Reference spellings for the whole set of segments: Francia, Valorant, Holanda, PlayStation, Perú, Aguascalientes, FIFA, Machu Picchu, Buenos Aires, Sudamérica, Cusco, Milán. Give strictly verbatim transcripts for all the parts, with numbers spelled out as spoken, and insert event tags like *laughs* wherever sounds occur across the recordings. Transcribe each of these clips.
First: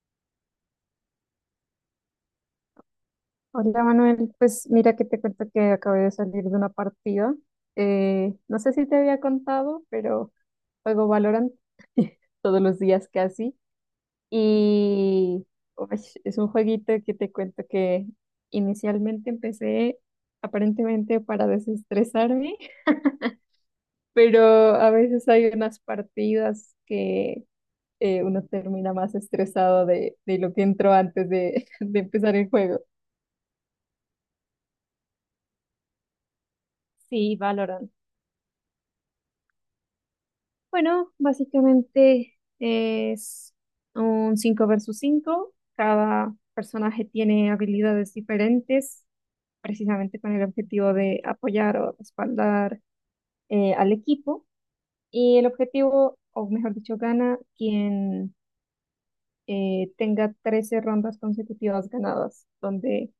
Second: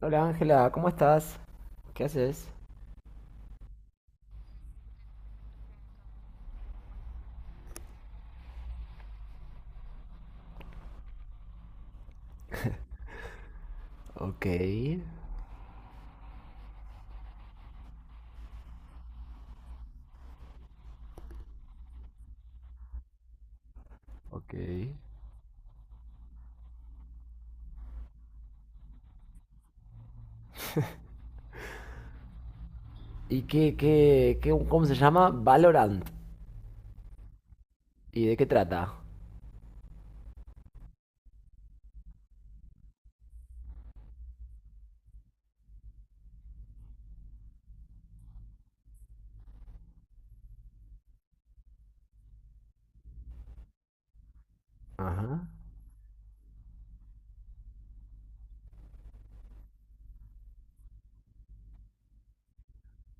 Hola Ángela, ¿cómo estás? ¿Qué haces? Hola Manuel, pues mira que te cuento que acabé de salir de una partida. Eh, no sé si te había contado, pero juego Valorant *laughs* todos los días casi. Ok, Y uy, es un jueguito que te cuento que inicialmente empecé aparentemente para desestresarme, *laughs* ok. pero a veces hay unas partidas que eh, uno termina más estresado de, de lo que entró antes de, *laughs* de empezar el juego. ¿Y qué, qué, qué, cómo se llama? Valorant. Sí, Valorant. ¿Y de qué trata? Bueno, básicamente es un cinco versus cinco. Cada personaje tiene habilidades diferentes, precisamente con el objetivo de apoyar o respaldar eh, al equipo. Y el Ajá, objetivo, o mejor dicho, gana quien eh, tenga trece rondas consecutivas ganadas, donde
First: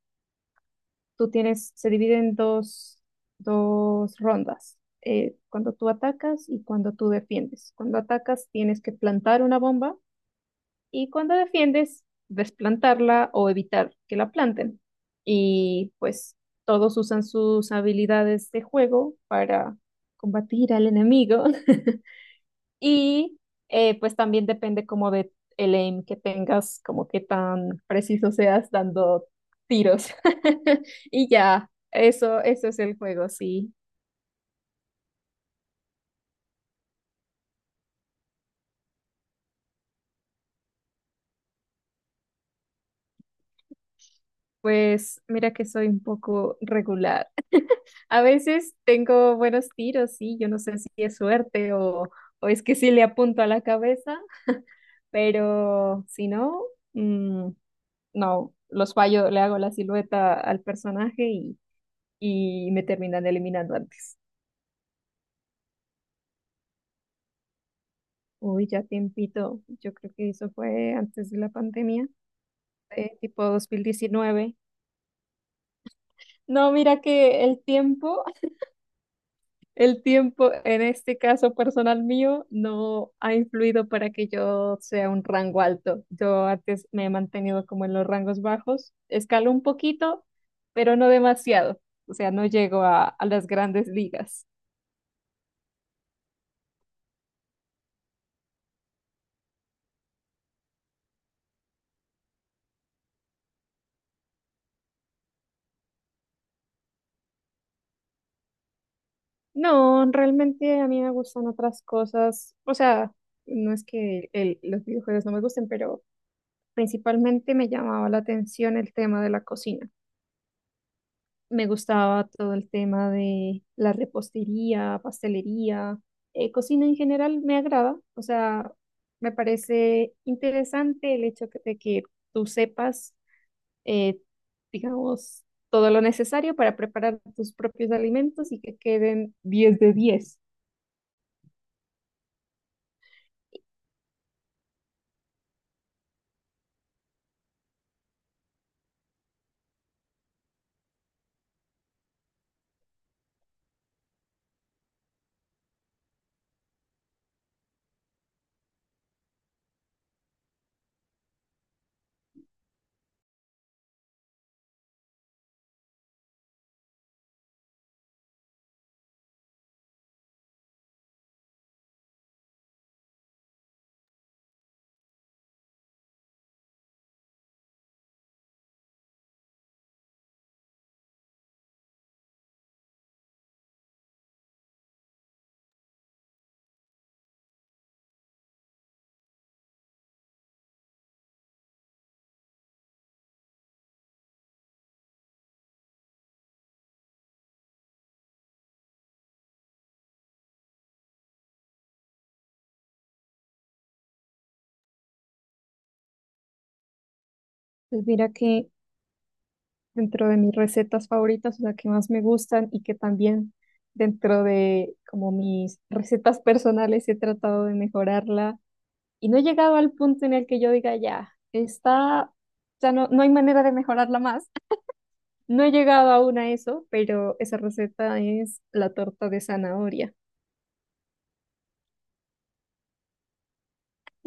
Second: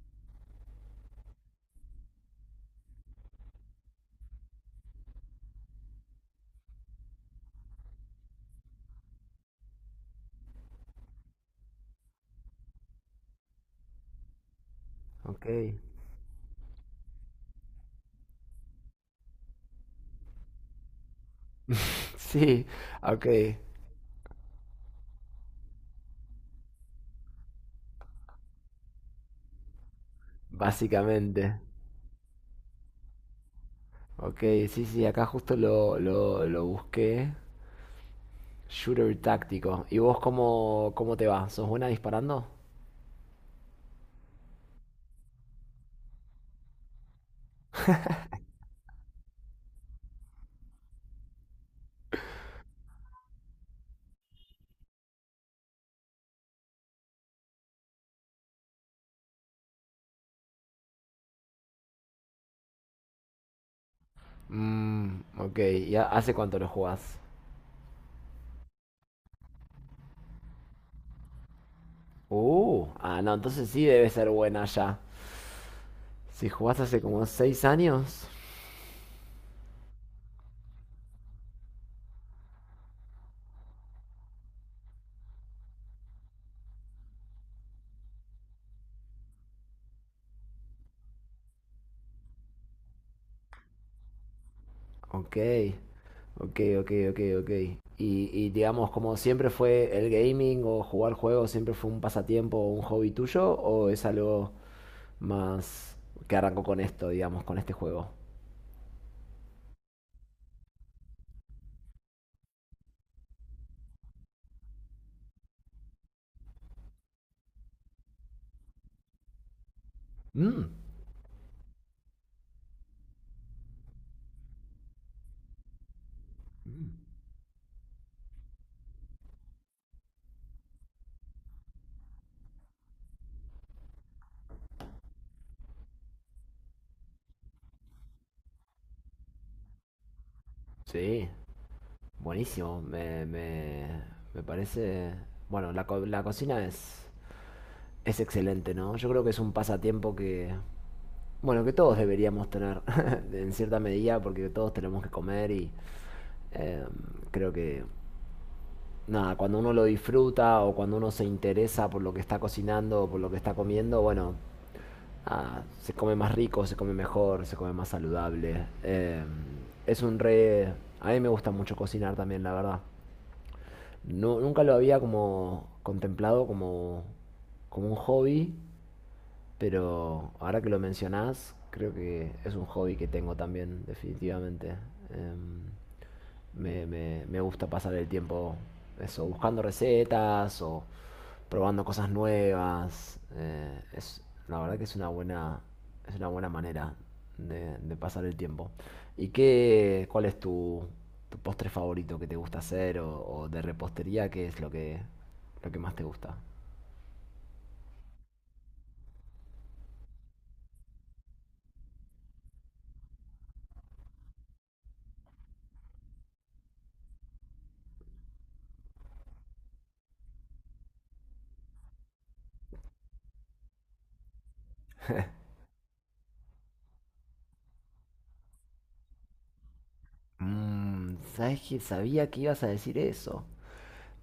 tú tienes, se divide en dos, dos rondas eh, cuando tú atacas y cuando tú defiendes. Cuando atacas tienes que plantar una bomba y cuando defiendes, desplantarla o evitar que la planten. ok. Y pues todos usan sus habilidades de juego para combatir al enemigo. *laughs* *laughs* Sí, ok, Y eh, pues también depende como de el aim que tengas, como qué tan preciso seas dando tiros. *laughs* Y básicamente. ya, eso, eso es el juego, sí. Ok, sí, sí, acá justo lo, lo, lo busqué. Shooter táctico. ¿Y vos cómo, cómo te va? ¿Sos buena disparando? Pues mira que soy un poco regular. A veces tengo buenos tiros, sí, yo no sé si es suerte o, o es que sí le apunto a la cabeza, pero si no, mm, no, los fallo, le hago la silueta al personaje y, y me terminan eliminando antes. Mmm, ok. ¿Y ha- hace cuánto lo jugás? Uy, ya tiempito, yo creo que eso fue antes de la pandemia, Uh, eh, ah, no, tipo dos entonces mil sí debe ser diecinueve. buena ya. Si No, jugás hace mira como que el seis tiempo años. el tiempo, en este caso personal mío, no ha influido para que yo sea un rango alto. Yo antes me he mantenido como en los rangos bajos. Escalo un poquito, pero no demasiado. O sea, no llego a, a las grandes ligas. Ok, ok, ok, ok, ok. Y, y digamos, como siempre fue el gaming o jugar juegos, siempre fue un pasatiempo o un hobby tuyo, o es algo más que arrancó con esto, digamos, con este juego. No, realmente a mí me gustan otras cosas. O sea, no es que el- los videojuegos no me gusten, pero principalmente me llamaba la atención el tema de la cocina. Mm, Me gustaba todo el tema de la repostería, pastelería, eh, cocina mm, en general me agrada. O sea, me parece interesante el hecho que- de que tú sepas, eh, digamos, todo lo necesario para preparar tus propios alimentos y que queden diez de diez. sí, buenísimo. Me, me, me parece... Bueno, la, co- la cocina es, es excelente, ¿no? Yo creo que es un pasatiempo que... Bueno, que todos deberíamos tener *laughs* en cierta medida porque todos tenemos que comer y eh, creo que nada, cuando uno lo disfruta o cuando uno se interesa por lo que está cocinando o por lo que está comiendo, bueno, ah, se come más rico, se come mejor, se come más saludable. Eh, es un re... A mí me gusta mucho cocinar también, la verdad. Nu- nunca lo había como contemplado como, como un hobby, pero ahora que lo mencionás, creo que es un hobby que tengo también, definitivamente. Em, me, me- me gusta pasar el tiempo eso, buscando recetas o probando cosas nuevas. Eh, es, la verdad que es una buena, es una buena manera de, de pasar el tiempo. ¿Y qué, cuál es tu, tu postre favorito que te gusta hacer o, o de repostería? ¿Qué es lo que, lo que más te gusta? Pues mira que dentro de mis recetas favoritas, o sea, que más me gustan y que también dentro de como mis *laughs* recetas personales he tratado de mejorarla y no he llegado al punto en el que yo diga ya, está, ya no, no hay manera de mejorarla más. No he llegado aún a eso, pero esa receta es la torta de zanahoria. Mm, ¿sabes qué? Sabía que ibas a decir eso.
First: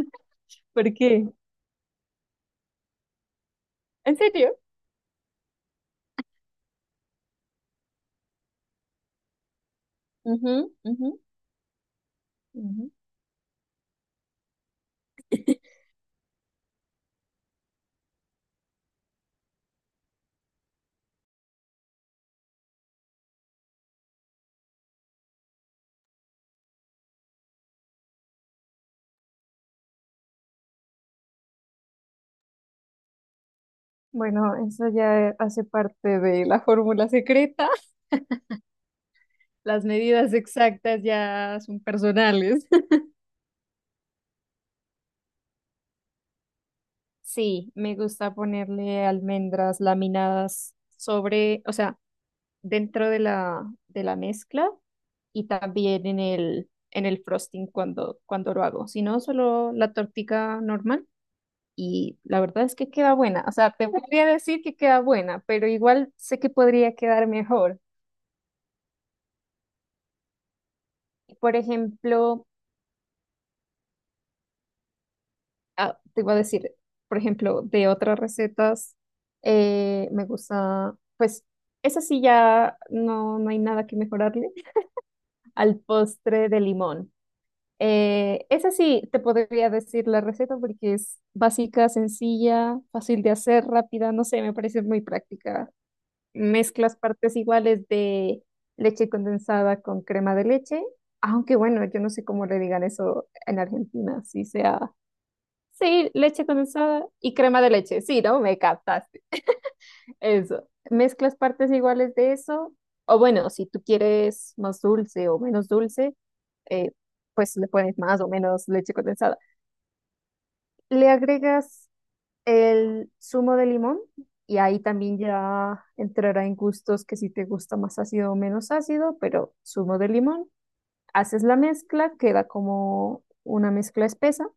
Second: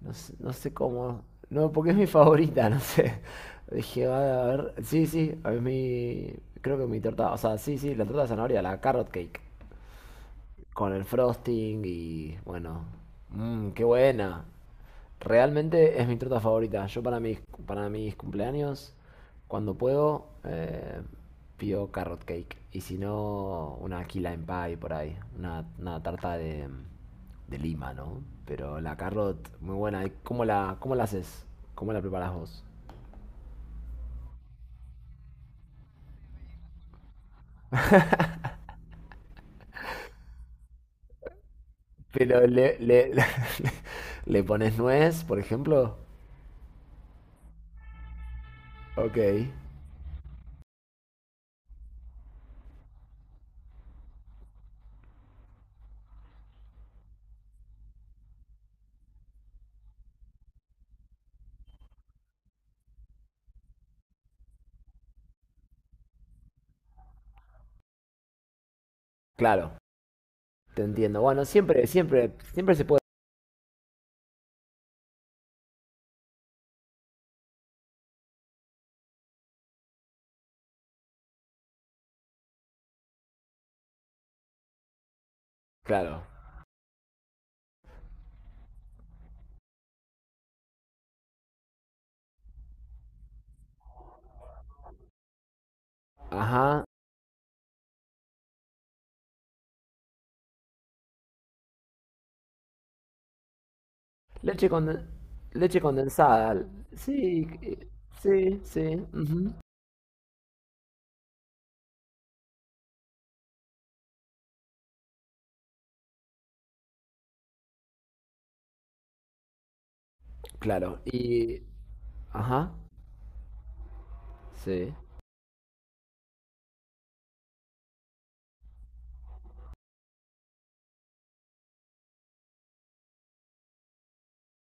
No sé, no sé ¿Por cómo. qué? No, porque es mi favorita, *laughs* no sé. Dije, ¿En "Va, a serio? ver. Sí, sí, es mi. Creo que mi torta". O sea, sí, sí, la torta de zanahoria, la carrot cake Ujú, con el ujú, frosting y bueno, ujú. mmm, qué buena. Realmente es mi torta favorita. Yo para mis, para mis cumpleaños, cuando puedo, eh, pido carrot cake. Y si no, una key lime pie por ahí. Una, una tarta de, de lima, ¿no? Pero la carrot, muy buena. ¿Y ¿Cómo la, cómo la haces? ¿Cómo la preparas vos? Bueno, eso ya hace parte de la fórmula secreta. Las medidas exactas ya son Pero personales. le, le, *laughs* le pones nuez, por ejemplo. Sí, me gusta ponerle Ok. almendras laminadas sobre, o sea, dentro de la, de la mezcla y también en el, en el frosting cuando, cuando lo hago. Si no, solo la tortica normal y la verdad es que queda buena. O sea, te podría decir que queda buena, pero igual sé que podría quedar mejor. Claro. Te entiendo. Bueno, Por siempre, siempre, ejemplo, siempre se puede. ah, te iba a decir, por ejemplo, de otras recetas, eh, me gusta, pues, esa sí ya no, no hay nada que mejorarle *laughs* al Claro. postre de limón. Eh, esa sí te podría decir la receta porque es básica, sencilla, fácil de hacer, rápida, no sé, me parece muy práctica. Ajá. Mezclas partes iguales de leche condensada con crema de leche, aunque bueno, yo no sé cómo le digan eso en Argentina, si Leche sea. conden- leche Sí, leche condensada. condensada y Sí, crema de eh, leche. Sí, ¿no? sí, Me sí. captaste. Ujú. Eso. Mezclas partes iguales de eso. O bueno, si tú quieres más dulce o menos dulce, eh, pues le pones más o menos leche condensada. Claro. Le Y. agregas Ajá. el zumo de limón y ahí Sí. también ya entrará en gustos que si te gusta más ácido o menos ácido, pero zumo de limón. Haces la mezcla, queda como una mezcla espesa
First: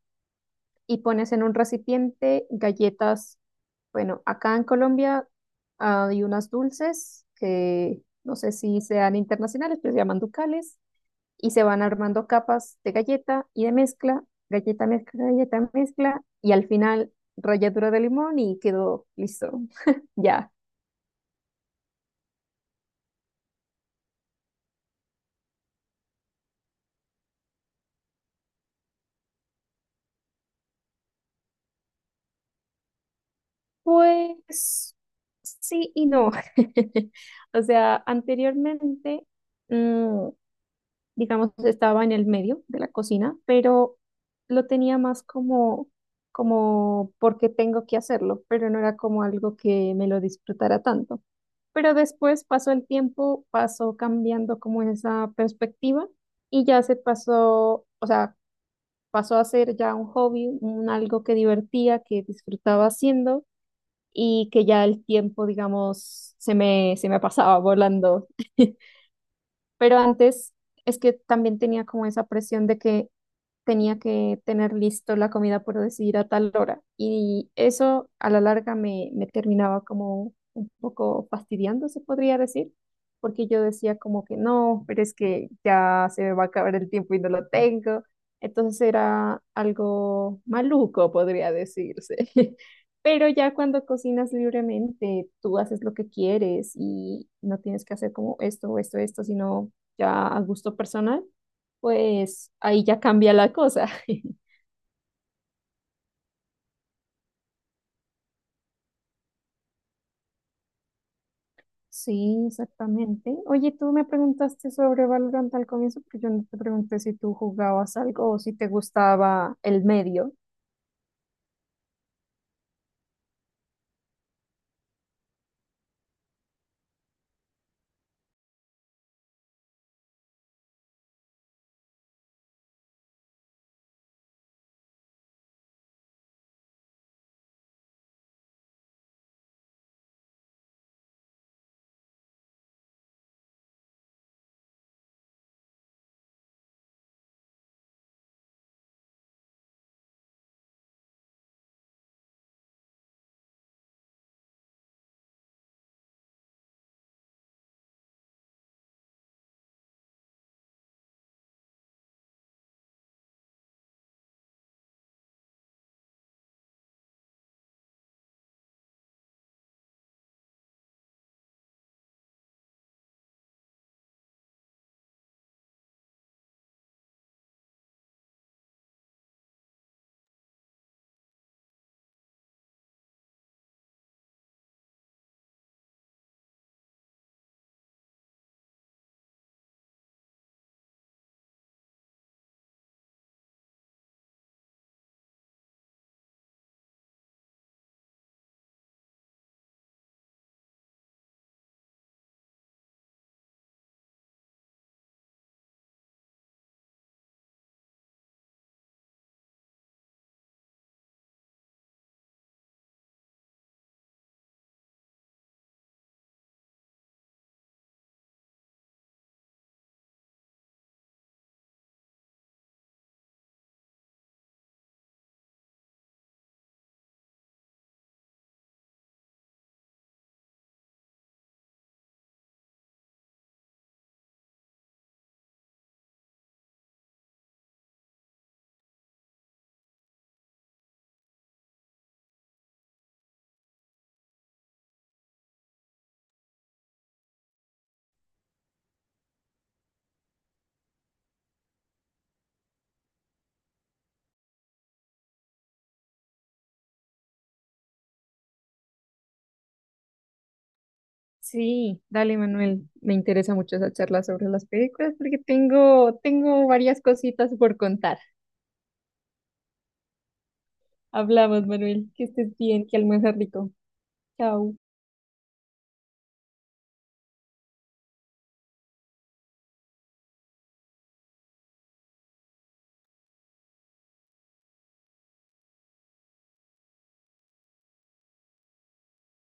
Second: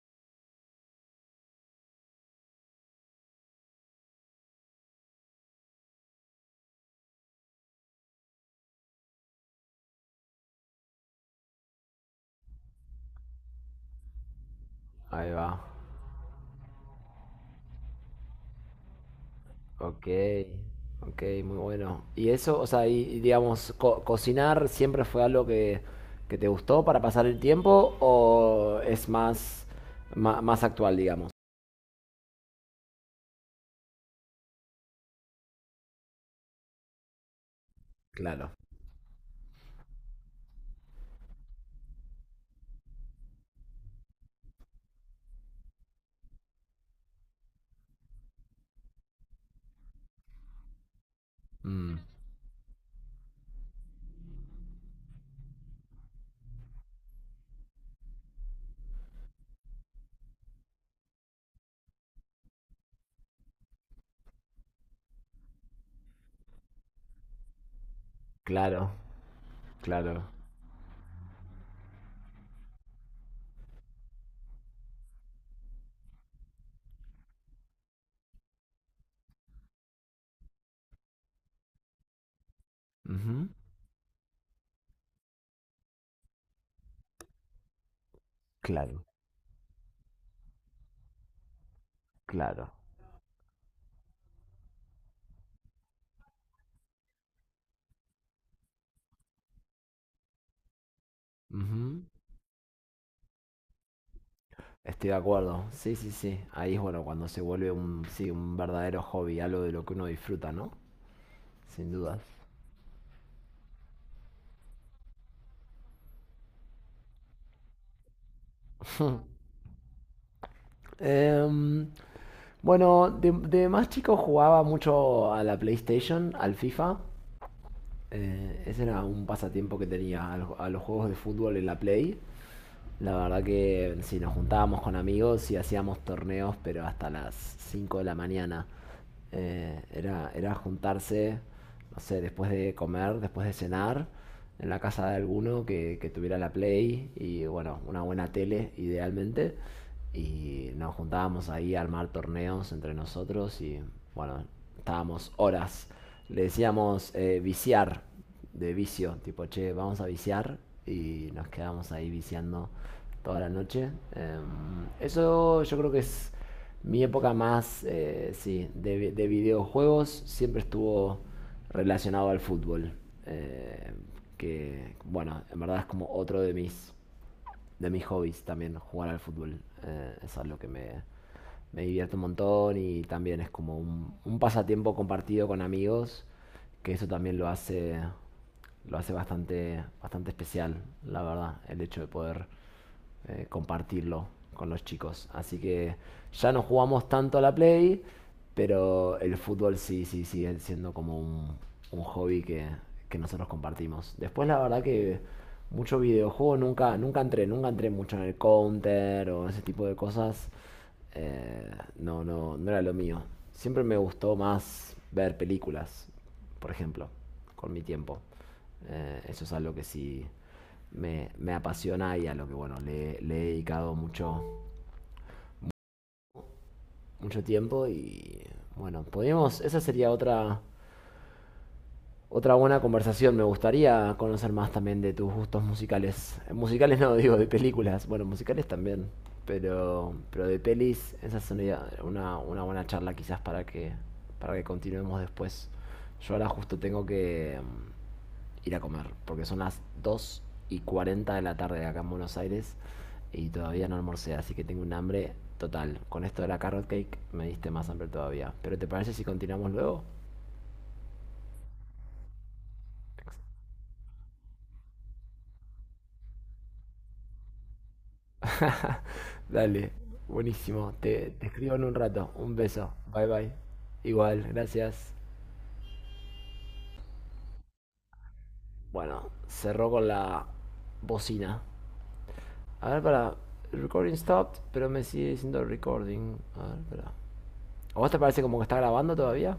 y pones en un recipiente galletas. Bueno, acá en Colombia hay unas dulces que no sé si sean internacionales, pero se llaman ducales y se van armando capas de galleta y de mezcla, galleta, mezcla, Ahí va. galleta, mezcla y al final ralladura de limón y quedó listo. Ok. *laughs* Ya. Ok, muy bueno. Y eso, o sea, y, y digamos, co- cocinar siempre fue algo que, que te gustó para pasar el tiempo o es más, ma- más, actual, digamos. Pues sí y no. *laughs* O sea, Claro. anteriormente... mm, digamos, estaba en el medio de la cocina, pero lo tenía más como, como porque tengo que hacerlo, pero no era como algo que me lo disfrutara tanto. Pero Mm, después pasó el tiempo, pasó cambiando como esa perspectiva y ya se pasó, o sea, pasó a ser ya un hobby, un algo que divertía, que disfrutaba haciendo y que ya el tiempo, digamos, se me, se me pasaba volando. *laughs* claro. Pero Claro. antes es que también tenía como esa presión de que tenía que tener listo la comida, por decir, a tal hora. Y eso a la larga me, me terminaba como un poco fastidiando, se podría decir, porque Ujú. yo decía como que no, pero es que ya se me va a acabar el tiempo y no lo tengo. Entonces Claro. era algo maluco, podría decirse. *laughs* Claro, Pero ya cuando cocinas libremente, tú haces lo que quieres y no tienes que hacer como esto o esto, esto, sino ya a gusto personal ujú. pues ahí ya cambia la cosa. *laughs* Estoy de acuerdo. Sí, sí, sí. Ahí es bueno cuando se vuelve un, sí, un verdadero hobby, algo de lo que uno disfruta, ¿no? Sin dudas. Sí, exactamente. Oye, tú me preguntaste sobre Valorant al comienzo, pero yo no te pregunté si tú jugabas algo o si te gustaba el medio. Em, bueno, de, de más chico jugaba mucho a la PlayStation, al FIFA. Eh, ese era un pasatiempo que tenía, al- a los juegos de fútbol en la Play. La verdad que si nos juntábamos con amigos y hacíamos torneos, pero hasta las cinco de la mañana. Eh, era, era juntarse, no sé, después de comer, después de cenar, en la casa de alguno que, que tuviera la Play y, bueno, una buena tele, idealmente. Y nos juntábamos ahí a armar torneos entre nosotros y, bueno, estábamos horas. Le decíamos eh, viciar de vicio, tipo, che, vamos a viciar y nos quedamos ahí viciando toda la noche. Em, eso yo creo que es mi época más, eh, sí, de, vi- de videojuegos, siempre estuvo relacionado al fútbol, eh, que bueno, en verdad es como otro de mis de mis hobbies también, jugar al fútbol. Eh, es algo que me, me divierte un montón y también es como un, un pasatiempo compartido con amigos, que eso también lo hace, lo hace bastante, bastante especial, la verdad, el hecho de poder eh, compartirlo con los chicos. Así que ya no jugamos tanto a la Play, pero el fútbol sí, sí, sigue siendo como un, un hobby que, que nosotros compartimos. Después la verdad que mucho videojuego nunca, nunca entré, nunca entré mucho en el counter o ese tipo de cosas. Eh, no, no, no era lo mío. Siempre me gustó más ver películas, por ejemplo, con mi tiempo. Eh, eso es algo que sí me, me apasiona y a lo que bueno, le, le he dedicado mucho, mucho tiempo y bueno, podríamos, esa sería otra, otra buena conversación. Me gustaría conocer más también de tus gustos musicales. Eh, Musicales no, *laughs* digo, de películas. Bueno, musicales también, pero, pero de pelis, esa sería una, una buena charla quizás para que, para que continuemos después. Yo ahora justo tengo que... mm, ir a comer, porque son las dos y cuarenta de la tarde acá en Buenos Aires y todavía no almorcé, así que tengo un hambre total. Con esto de la carrot cake me diste más hambre todavía. ¿Pero te parece si continuamos luego? Sí, dale, Manuel. Me interesa mucho esa charla sobre las películas porque tengo, tengo varias cositas por contar. Dale, buenísimo. Te, te Hablamos, escribo en un Manuel. Que rato. Un estés bien, beso. que Bye almuerces bye. rico. Igual, Chao. gracias. Bueno, cerró con la bocina. A ver, para. Recording stopped, pero me sigue diciendo recording. A ver, para. ¿A vos te parece como que está grabando todavía?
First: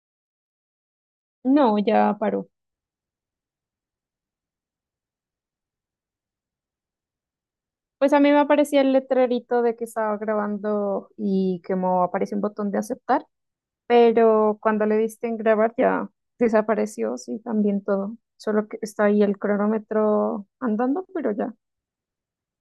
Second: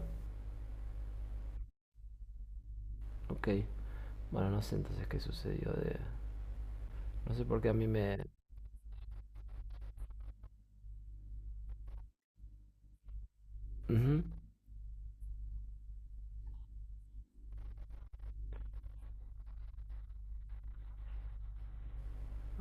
No, ya paró. Ok. Bueno, no sé entonces qué sucedió de... No sé por qué a mí Pues me... a mí me aparecía el letrerito de que estaba grabando y que me aparece un botón de aceptar. Ujú. Pero cuando le diste en grabar ya desapareció, sí, también todo. Solo que está ahí el cronómetro andando, pero ya. Ok.